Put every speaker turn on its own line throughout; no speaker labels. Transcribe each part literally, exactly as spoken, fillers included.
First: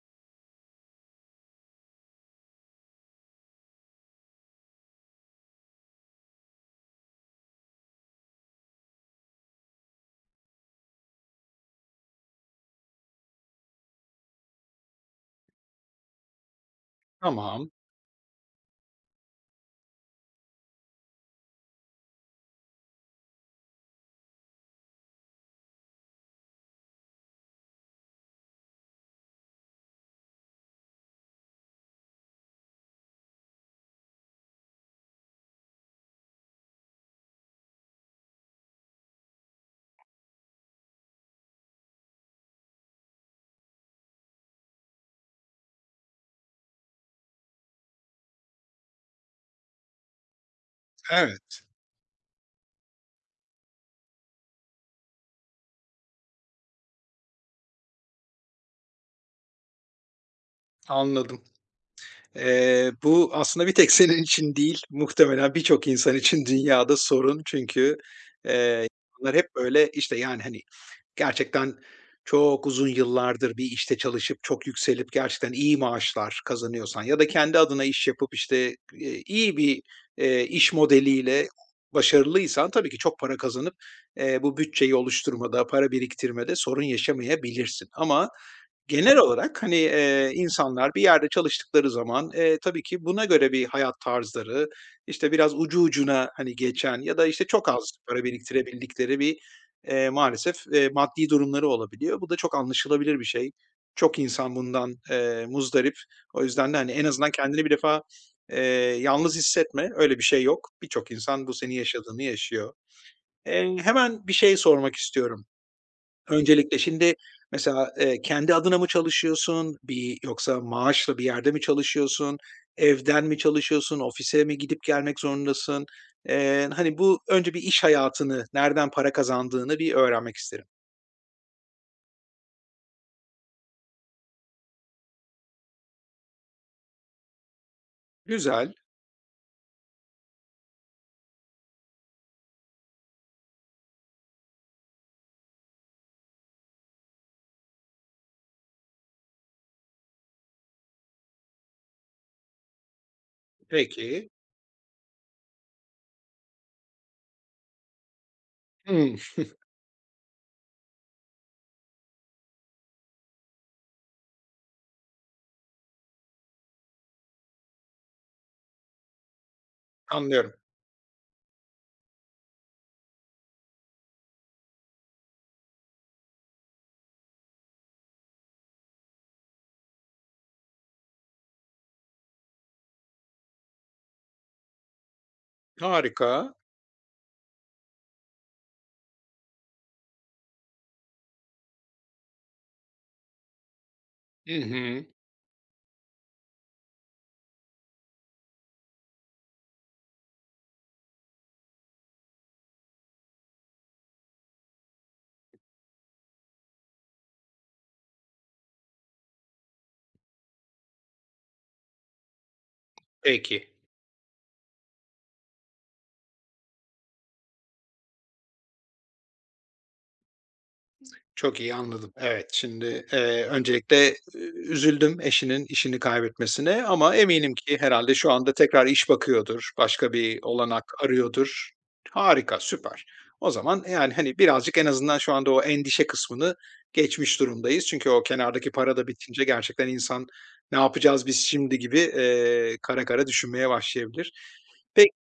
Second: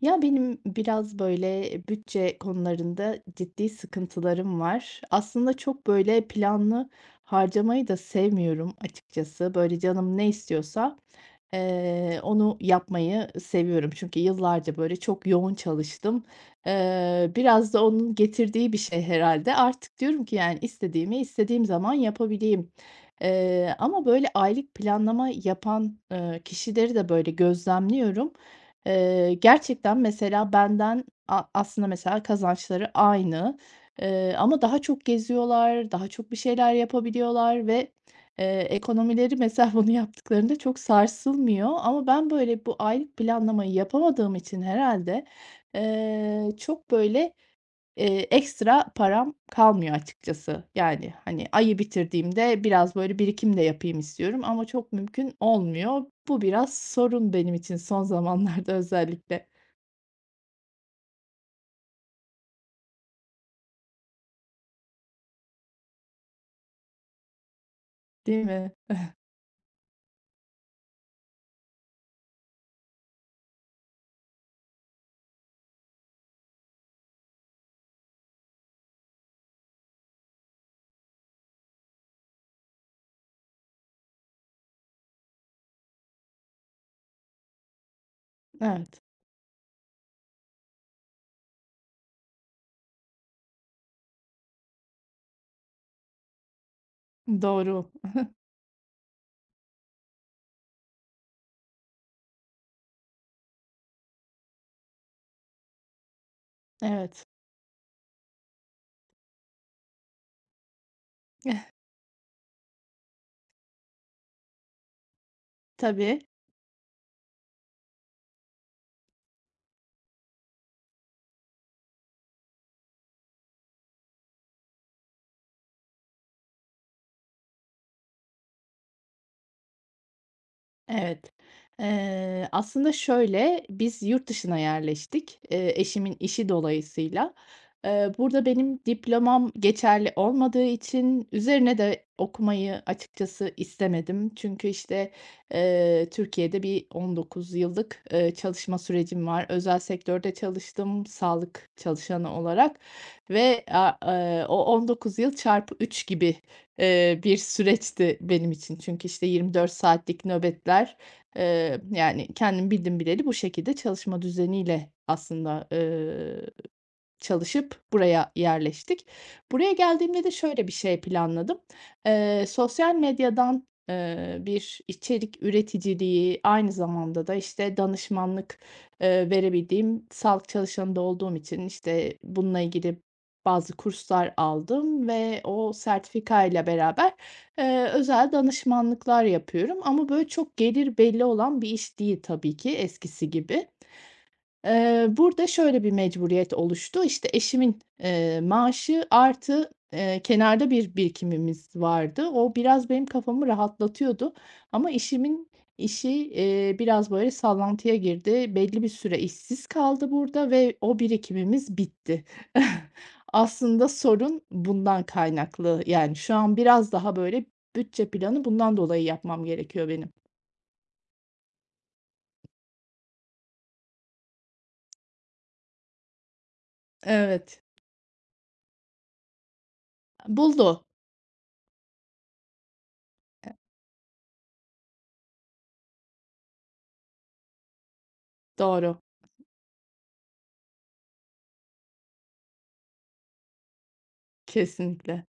Ya, benim biraz, böyle, bütçe konularında ciddi sıkıntılarım var. Aslında çok, böyle, planlı harcamayı da sevmiyorum açıkçası. Böyle, canım ne istiyorsa, eee, onu yapmayı seviyorum. Çünkü yıllarca, böyle, çok yoğun çalıştım. Eee,
Tamam,
biraz da onun getirdiği bir şey herhalde. Artık diyorum ki, yani, istediğimi istediğim zaman yapabileyim. Eee, ama, böyle, aylık planlama yapan, eee, kişileri de, böyle, gözlemliyorum. Eee, gerçekten mesela benden a aslında mesela kazançları aynı, eee, ama daha çok geziyorlar, daha çok bir şeyler yapabiliyorlar ve eee, ekonomileri mesela bunu yaptıklarında çok sarsılmıyor, ama ben böyle bu aylık planlamayı yapamadığım için herhalde eee, çok böyle, Eee, ekstra param kalmıyor açıkçası. Yani, hani,
evet,
ayı bitirdiğimde biraz böyle birikim de yapayım istiyorum ama çok mümkün olmuyor. Bu biraz sorun benim için son zamanlarda özellikle,
anladım. Eee, bu aslında bir tek senin için değil, muhtemelen birçok insan için dünyada sorun. Çünkü,
değil mi?
eee, bunlar hep böyle, işte, yani, hani, gerçekten çok uzun yıllardır bir işte çalışıp, çok yükselip gerçekten iyi maaşlar kazanıyorsan ya da kendi adına iş yapıp, işte, eee, iyi bir, eee, iş modeliyle başarılıysan tabii ki çok para kazanıp, eee, bu bütçeyi oluşturmada, para biriktirmede sorun yaşamayabilirsin. Ama
Evet,
genel olarak, hani, eee, insanlar bir yerde çalıştıkları zaman, eee, tabii ki buna göre bir hayat tarzları, işte, biraz ucu ucuna, hani, geçen ya da, işte, çok
doğru.
az para biriktirebildikleri bir, eee, maalesef, eee, maddi durumları olabiliyor. Bu da çok anlaşılabilir bir şey. Çok insan bundan, eee, muzdarip. O yüzden de, hani, en
Evet,
azından kendini bir defa, eee, yalnız hissetme, öyle bir şey yok. Birçok insan bu
eh,
senin yaşadığını yaşıyor. Eee, hemen bir şey sormak istiyorum.
tabii.
Öncelikle şimdi mesela, eee, kendi adına mı çalışıyorsun? Bir yoksa maaşla bir yerde mi çalışıyorsun? Evden mi çalışıyorsun? Ofise mi gidip gelmek zorundasın? Eee, hani, bu önce bir iş hayatını, nereden para kazandığını bir öğrenmek isterim.
Evet. Eee, aslında şöyle, biz yurt dışına yerleştik, eee, eşimin işi dolayısıyla. Eee, burada
Güzel,
benim diplomam geçerli olmadığı için üzerine de okumayı açıkçası istemedim. Çünkü işte, eee, Türkiye'de bir on dokuz yıllık, eee, çalışma sürecim var. Özel sektörde çalıştım, sağlık çalışanı olarak ve a
peki.
eee, o on dokuz yıl çarpı üç gibi Eee, bir süreçti benim için çünkü,
Hımm,
işte, yirmi dört saatlik nöbetler, eee, yani, kendim bildim bileli bu şekilde çalışma düzeniyle aslında. eee Çalışıp buraya yerleştik. Buraya geldiğimde de
anlıyorum.
şöyle bir şey planladım. Eee, sosyal medyadan eee, bir içerik üreticiliği, aynı zamanda da, işte, danışmanlık, eee, verebildiğim, sağlık çalışanında olduğum için, işte, bununla ilgili bazı kurslar aldım ve o
Harika.
sertifika ile beraber, eee, özel danışmanlıklar yapıyorum ama böyle çok gelir belli olan bir iş değil tabii ki, eskisi gibi.
Hı hı.
Eee, burada şöyle bir mecburiyet oluştu. İşte, eşimin eee, maaşı artı, eee, kenarda bir birikimimiz vardı. O biraz benim kafamı rahatlatıyordu ama işimin işi eee, biraz böyle sallantıya girdi. Belli bir süre işsiz kaldı burada ve o birikimimiz bitti.
Peki.
Aslında sorun bundan kaynaklı. Yani, şu an biraz daha böyle bütçe planı bundan dolayı yapmam gerekiyor benim.
Çok iyi anladım. Evet, şimdi, eee, öncelikle, ü üzüldüm eşinin işini kaybetmesine ama eminim
Evet.
ki herhalde şu anda tekrar iş bakıyordur, başka bir olanak
Buldu.
arıyordur. Harika, süper. O zaman, yani, hani, birazcık en azından şu anda o endişe kısmını geçmiş durumdayız. Çünkü o kenardaki para
Doğru.
da bitince gerçekten insan "Ne yapacağız biz şimdi?" gibi, eee, kara kara düşünmeye başlayabilir. Peki.
Kesinlikle.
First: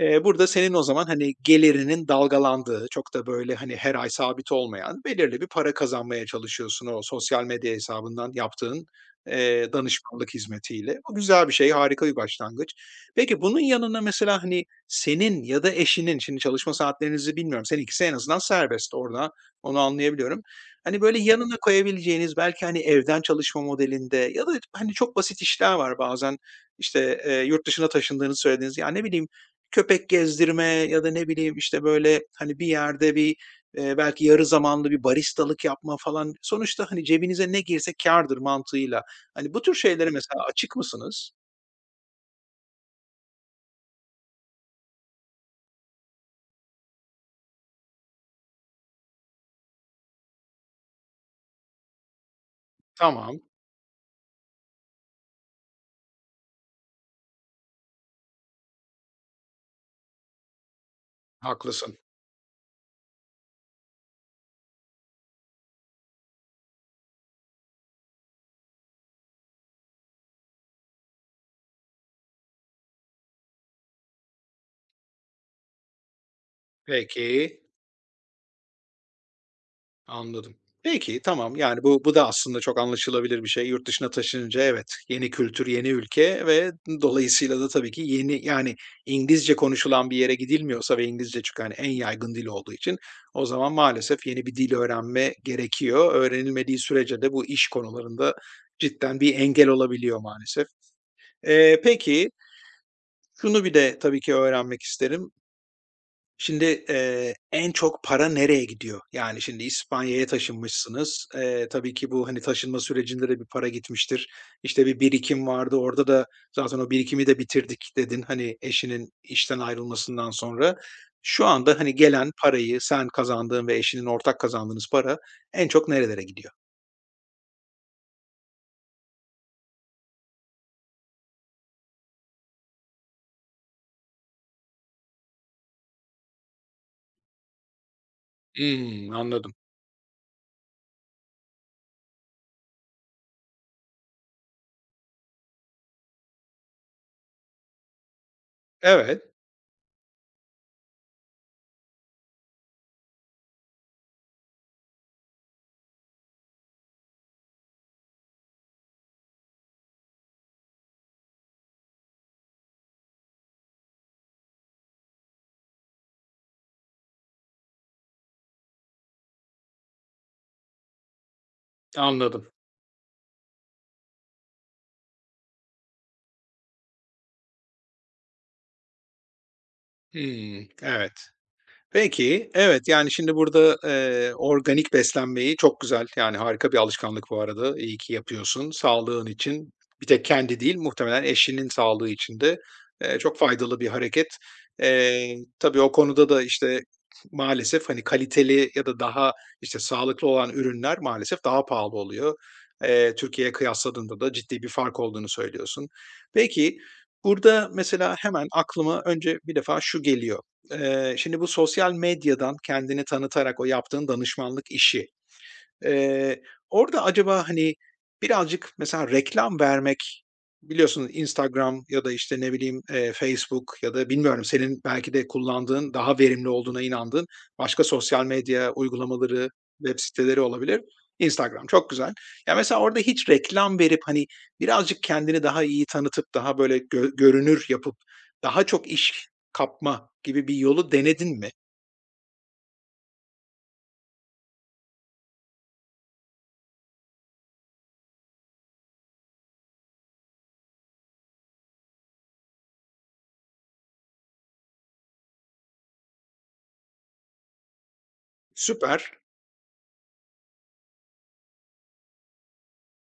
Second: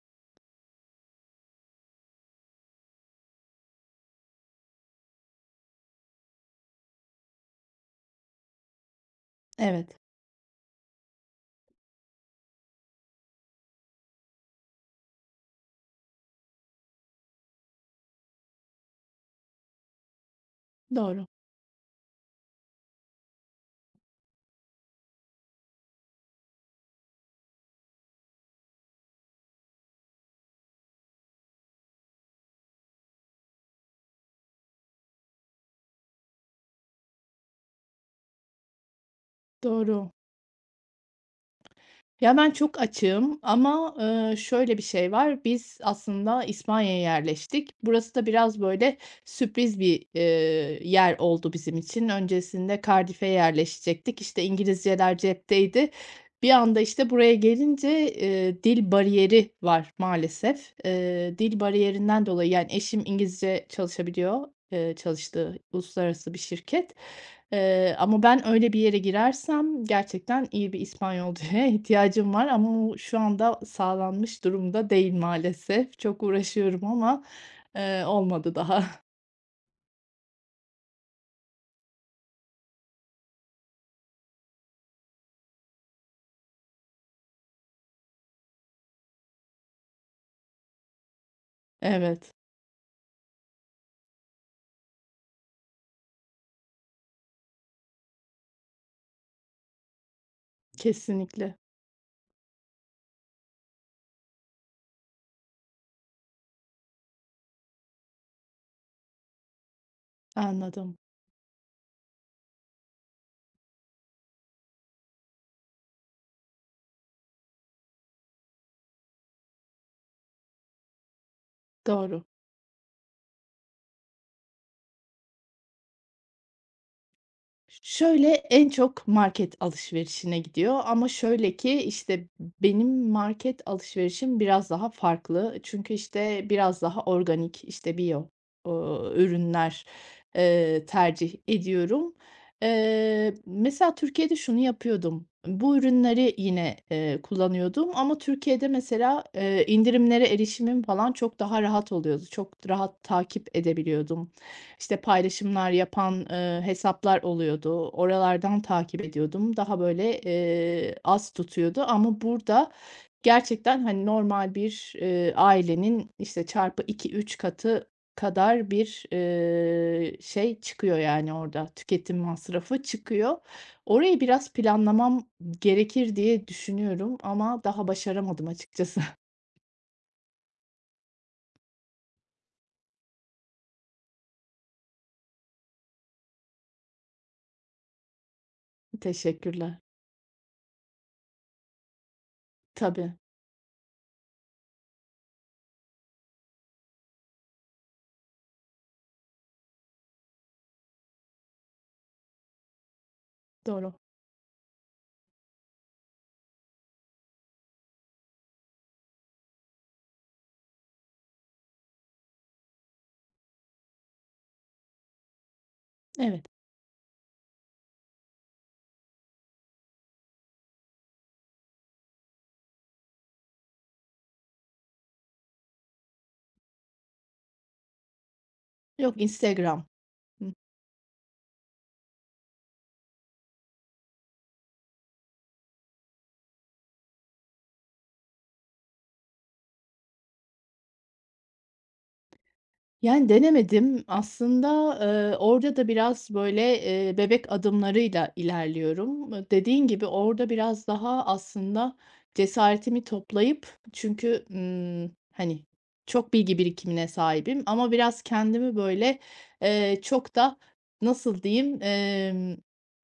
Eee, burada senin o zaman, hani, gelirinin dalgalandığı, çok da böyle, hani, her ay sabit olmayan belirli bir para kazanmaya çalışıyorsun o sosyal medya hesabından yaptığın, eee,
Evet.
danışmanlık hizmetiyle. Bu güzel bir şey, harika bir başlangıç. Peki bunun yanına mesela, hani, senin ya da eşinin, şimdi çalışma saatlerinizi bilmiyorum, seninkisi en azından serbest orada, onu anlayabiliyorum. Hani, böyle
Doğru,
yanına koyabileceğiniz belki, hani, evden çalışma modelinde ya da, hani, çok basit işler var bazen, işte, eee, yurt dışına taşındığını söylediğiniz. Ya, ne bileyim, köpek gezdirme ya da ne bileyim, işte, böyle, hani, bir yerde bir, eee, belki yarı zamanlı bir baristalık yapma falan. Sonuçta, hani, cebinize ne girse kârdır mantığıyla. Hani, bu tür şeylere
doğru.
mesela açık mısınız?
Ya, ben çok açığım, ama eee, şöyle bir şey var, biz aslında İspanya'ya yerleştik. Burası da biraz böyle sürpriz bir eee, yer oldu bizim için. Öncesinde Cardiff'e
Tamam,
yerleşecektik. İşte, İngilizceler cepteydi. Bir anda, işte, buraya gelince eee, dil bariyeri var maalesef. Eee, dil
haklısın.
bariyerinden dolayı, yani, eşim İngilizce çalışabiliyor, eee, çalıştığı uluslararası bir şirket. Eee, ama ben öyle bir yere girersem gerçekten iyi bir İspanyolcaya ihtiyacım var ama o şu anda sağlanmış durumda değil maalesef. Çok uğraşıyorum ama
Peki.
eee, olmadı daha.
Anladım. Peki, tamam. Yani, bu bu da aslında çok anlaşılabilir bir şey. Yurt dışına taşınınca evet, yeni kültür, yeni ülke ve dolayısıyla da tabii ki yeni, yani, İngilizce konuşulan bir yere gidilmiyorsa ve İngilizce çünkü, hani, en yaygın
Evet,
dil olduğu için o zaman maalesef yeni bir dil öğrenme gerekiyor. Öğrenilmediği sürece de bu iş konularında cidden bir engel olabiliyor maalesef.
kesinlikle.
Eee, peki, şunu bir de tabii ki öğrenmek isterim. Şimdi, eee, en çok para nereye gidiyor? Yani, şimdi İspanya'ya
Anladım.
taşınmışsınız. Eee, tabii ki bu, hani, taşınma sürecinde de bir para gitmiştir. İşte, bir birikim vardı, orada da zaten o birikimi de bitirdik dedin, hani, eşinin işten ayrılmasından sonra. Şu anda, hani,
Doğru.
gelen parayı sen kazandığın ve eşinin ortak kazandığınız para en çok nerelere gidiyor?
Şöyle, en çok market alışverişine gidiyor, ama şöyle ki, işte, benim market alışverişim biraz daha farklı. Çünkü, işte, biraz daha organik, işte, biyo,
Hımm,
ııı,
anladım.
ürünler eee, tercih ediyorum. Eee, mesela Türkiye'de şunu yapıyordum, bu ürünleri yine eee, kullanıyordum ama Türkiye'de
Evet,
mesela eee, indirimlere erişimim falan çok daha rahat oluyordu. Çok rahat takip edebiliyordum. İşte paylaşımlar yapan eee, hesaplar oluyordu. Oralardan takip ediyordum. Daha böyle eee, az tutuyordu ama burada gerçekten, hani, normal bir eee, ailenin, işte, çarpı iki üç katı kadar bir eee, şey çıkıyor, yani, orada tüketim
anladım.
masrafı çıkıyor. Orayı biraz planlamam gerekir diye düşünüyorum, ama daha başaramadım açıkçası.
Hımm, evet. Peki, evet, yani, şimdi burada, eee, organik beslenmeyi çok güzel, yani, harika bir alışkanlık bu arada. İyi ki yapıyorsun. Sağlığın için
Teşekkürler.
bir tek kendi değil, muhtemelen eşinin sağlığı için de,
Tabii,
eee, çok faydalı bir hareket. Eee, tabii o konuda da, işte, maalesef, hani, kaliteli ya da daha, işte, sağlıklı olan ürünler maalesef daha pahalı oluyor. Eee, Türkiye'ye
doğru.
kıyasladığında da ciddi bir fark olduğunu söylüyorsun. Peki, burada mesela hemen aklıma önce bir defa şu geliyor. Eee, şimdi bu sosyal medyadan kendini tanıtarak o yaptığın danışmanlık işi, Eee,
Evet.
orada acaba, hani, birazcık mesela reklam vermek, biliyorsun Instagram ya da, işte, ne bileyim, eee, Facebook ya da bilmiyorum senin belki de kullandığın, daha verimli olduğuna inandığın başka sosyal medya
Yok,
uygulamaları,
Instagram.
web siteleri olabilir. Instagram çok güzel. Ya, mesela orada hiç reklam verip, hani, birazcık kendini daha iyi tanıtıp, daha böyle gö görünür yapıp, daha çok iş kapma gibi bir yolu denedin mi?
Yani, denemedim. Aslında eee, orada da biraz, böyle, eee, bebek adımlarıyla ilerliyorum. Iıı, dediğin gibi orada biraz daha aslında cesaretimi toplayıp, çünkü ımm, hani, çok bilgi birikimine sahibim, ama biraz kendimi,
Süper.
böyle, eee, çok da nasıl diyeyim, emm,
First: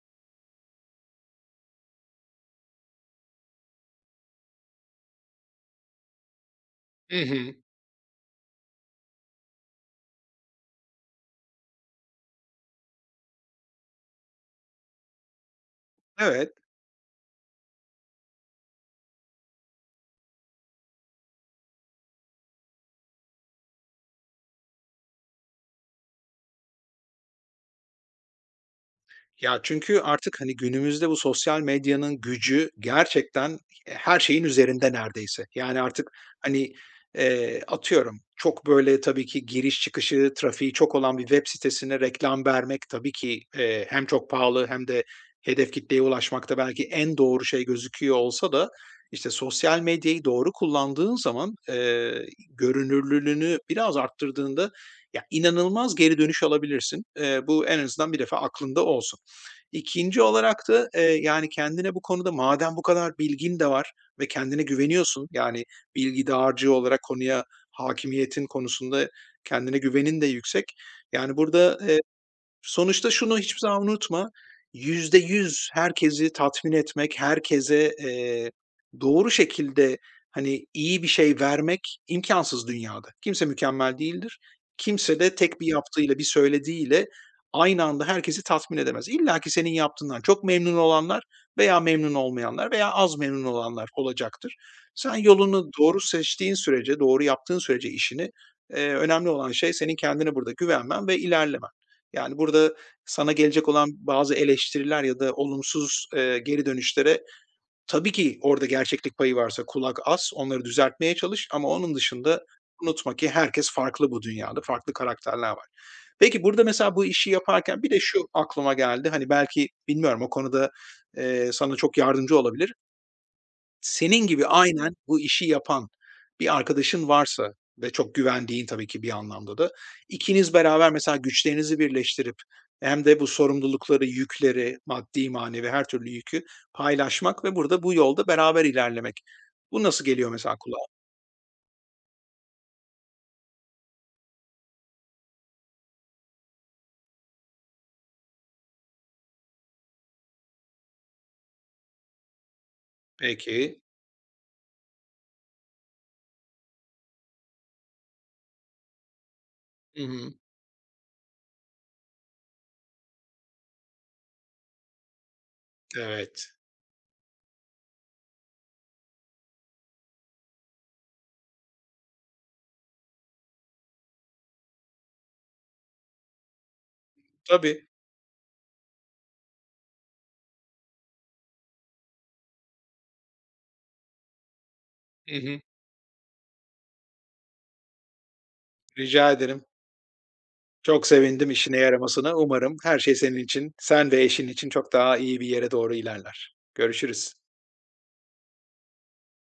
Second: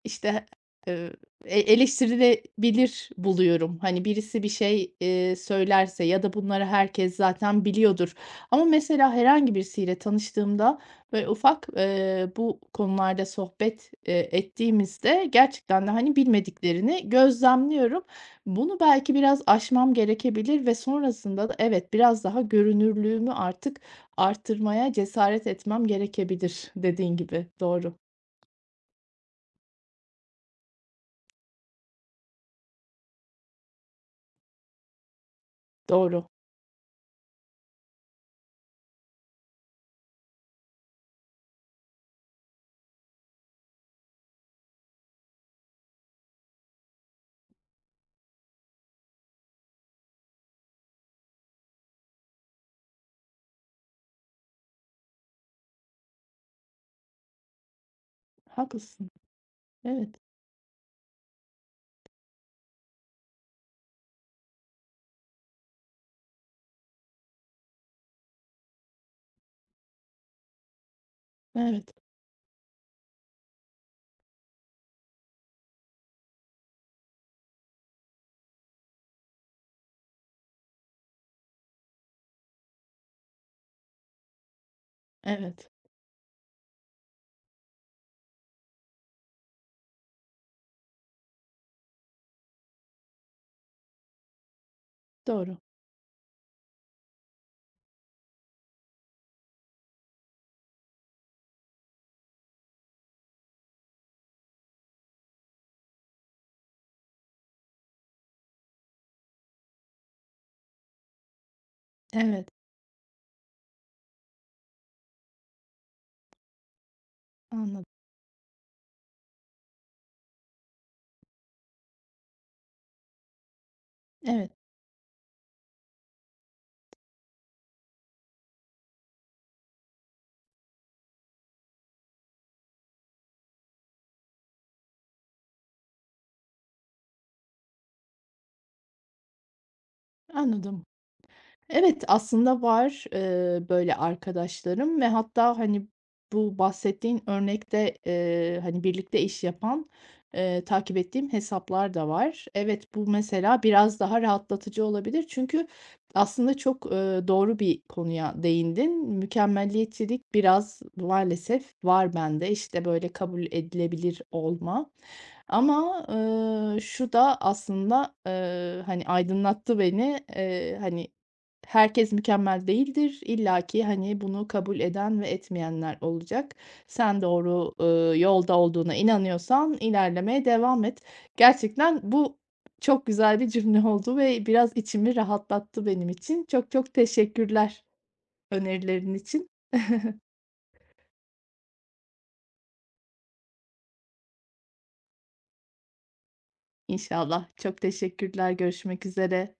işte, eee, e eleştirilebilir buluyorum. Hani, birisi bir şey eee, söylerse ya da bunları
Hı
herkes
hı.
zaten biliyordur, ama mesela herhangi birisiyle tanıştığımda, böyle, ufak eee, bu konularda sohbet eee, ettiğimizde gerçekten de, hani,
Evet.
bilmediklerini gözlemliyorum. Bunu belki biraz aşmam gerekebilir ve sonrasında da evet, biraz daha görünürlüğümü artık arttırmaya cesaret etmem gerekebilir dediğin gibi. Doğru,
Ya, çünkü artık, hani, günümüzde bu sosyal medyanın gücü gerçekten e, her şeyin üzerinde neredeyse. Yani, artık,
doğru.
hani, eee, atıyorum, çok, böyle, tabii ki giriş çıkışı, trafiği çok olan bir web sitesine reklam vermek tabii ki, eee, hem çok pahalı hem de hedef kitleye ulaşmakta belki en doğru şey gözüküyor olsa da, işte, sosyal medyayı doğru kullandığın zaman, eee, görünürlülüğünü biraz arttırdığında, ya, inanılmaz geri dönüş alabilirsin. Eee, bu en azından bir defa aklında
Haklısın.
olsun.
Evet,
İkinci olarak da, eee, yani, kendine bu konuda madem bu kadar bilgin de var ve kendine güveniyorsun, yani, bilgi dağarcığı olarak konuya hakimiyetin konusunda kendine güvenin de yüksek. Yani, burada.
evet,
Sonuçta şunu hiçbir zaman unutma, yüzde yüz herkesi tatmin etmek, herkese, eee, doğru şekilde, hani, iyi bir şey vermek imkansız dünyada. Kimse mükemmel değildir. Kimse de tek bir
evet.
yaptığıyla, bir söylediğiyle aynı anda herkesi tatmin edemez. İlla ki senin yaptığından çok memnun olanlar veya memnun olmayanlar veya az memnun olanlar olacaktır. Sen
Doğru.
yolunu doğru seçtiğin sürece, doğru yaptığın sürece işini, eee, önemli olan şey senin kendine burada güvenmen ve ilerlemen. Yani, burada sana gelecek olan bazı eleştiriler ya da olumsuz, eee, geri dönüşlere tabii ki orada gerçeklik payı varsa kulak as, onları düzeltmeye çalış ama onun dışında
Evet,
unutma ki herkes farklı bu dünyada, farklı karakterler var. Peki, burada mesela bu işi yaparken
anladım.
bir de şu aklıma geldi, hani, belki bilmiyorum o konuda, eee, sana çok yardımcı olabilir. Senin gibi
Evet,
aynen bu işi yapan bir arkadaşın varsa ve çok güvendiğin tabii ki bir anlamda da, ikiniz beraber mesela güçlerinizi birleştirip hem de bu sorumlulukları, yükleri, maddi manevi her türlü yükü paylaşmak ve burada bu yolda beraber ilerlemek. Bu nasıl geliyor mesela kulağa?
anladım. Evet, aslında var eee, böyle arkadaşlarım ve hatta, hani, bu bahsettiğin örnekte, eee, hani, birlikte iş yapan eee, takip ettiğim hesaplar da var. Evet, bu mesela
Peki.
biraz daha rahatlatıcı olabilir, çünkü aslında çok eee, doğru bir konuya değindin.
Hı hı.
Mükemmeliyetçilik biraz maalesef var bende. İşte böyle kabul edilebilir olma. Ama
Evet.
ııı, şu da aslında eee, hani, aydınlattı beni. Eee, hani, herkes mükemmel değildir. İllaki, hani, bunu kabul eden ve etmeyenler olacak. Sen doğru
Tabii.
ııı, yolda olduğuna inanıyorsan ilerlemeye devam et. Gerçekten bu çok güzel bir cümle oldu ve biraz içimi
Hı hı.
rahatlattı benim için. Çok çok teşekkürler önerilerin
Rica
için.
ederim. Çok sevindim işine yaramasına. Umarım her şey senin için, sen ve eşin için çok daha iyi bir yere doğru ilerler. Görüşürüz.
İnşallah. Çok teşekkürler. Görüşmek üzere.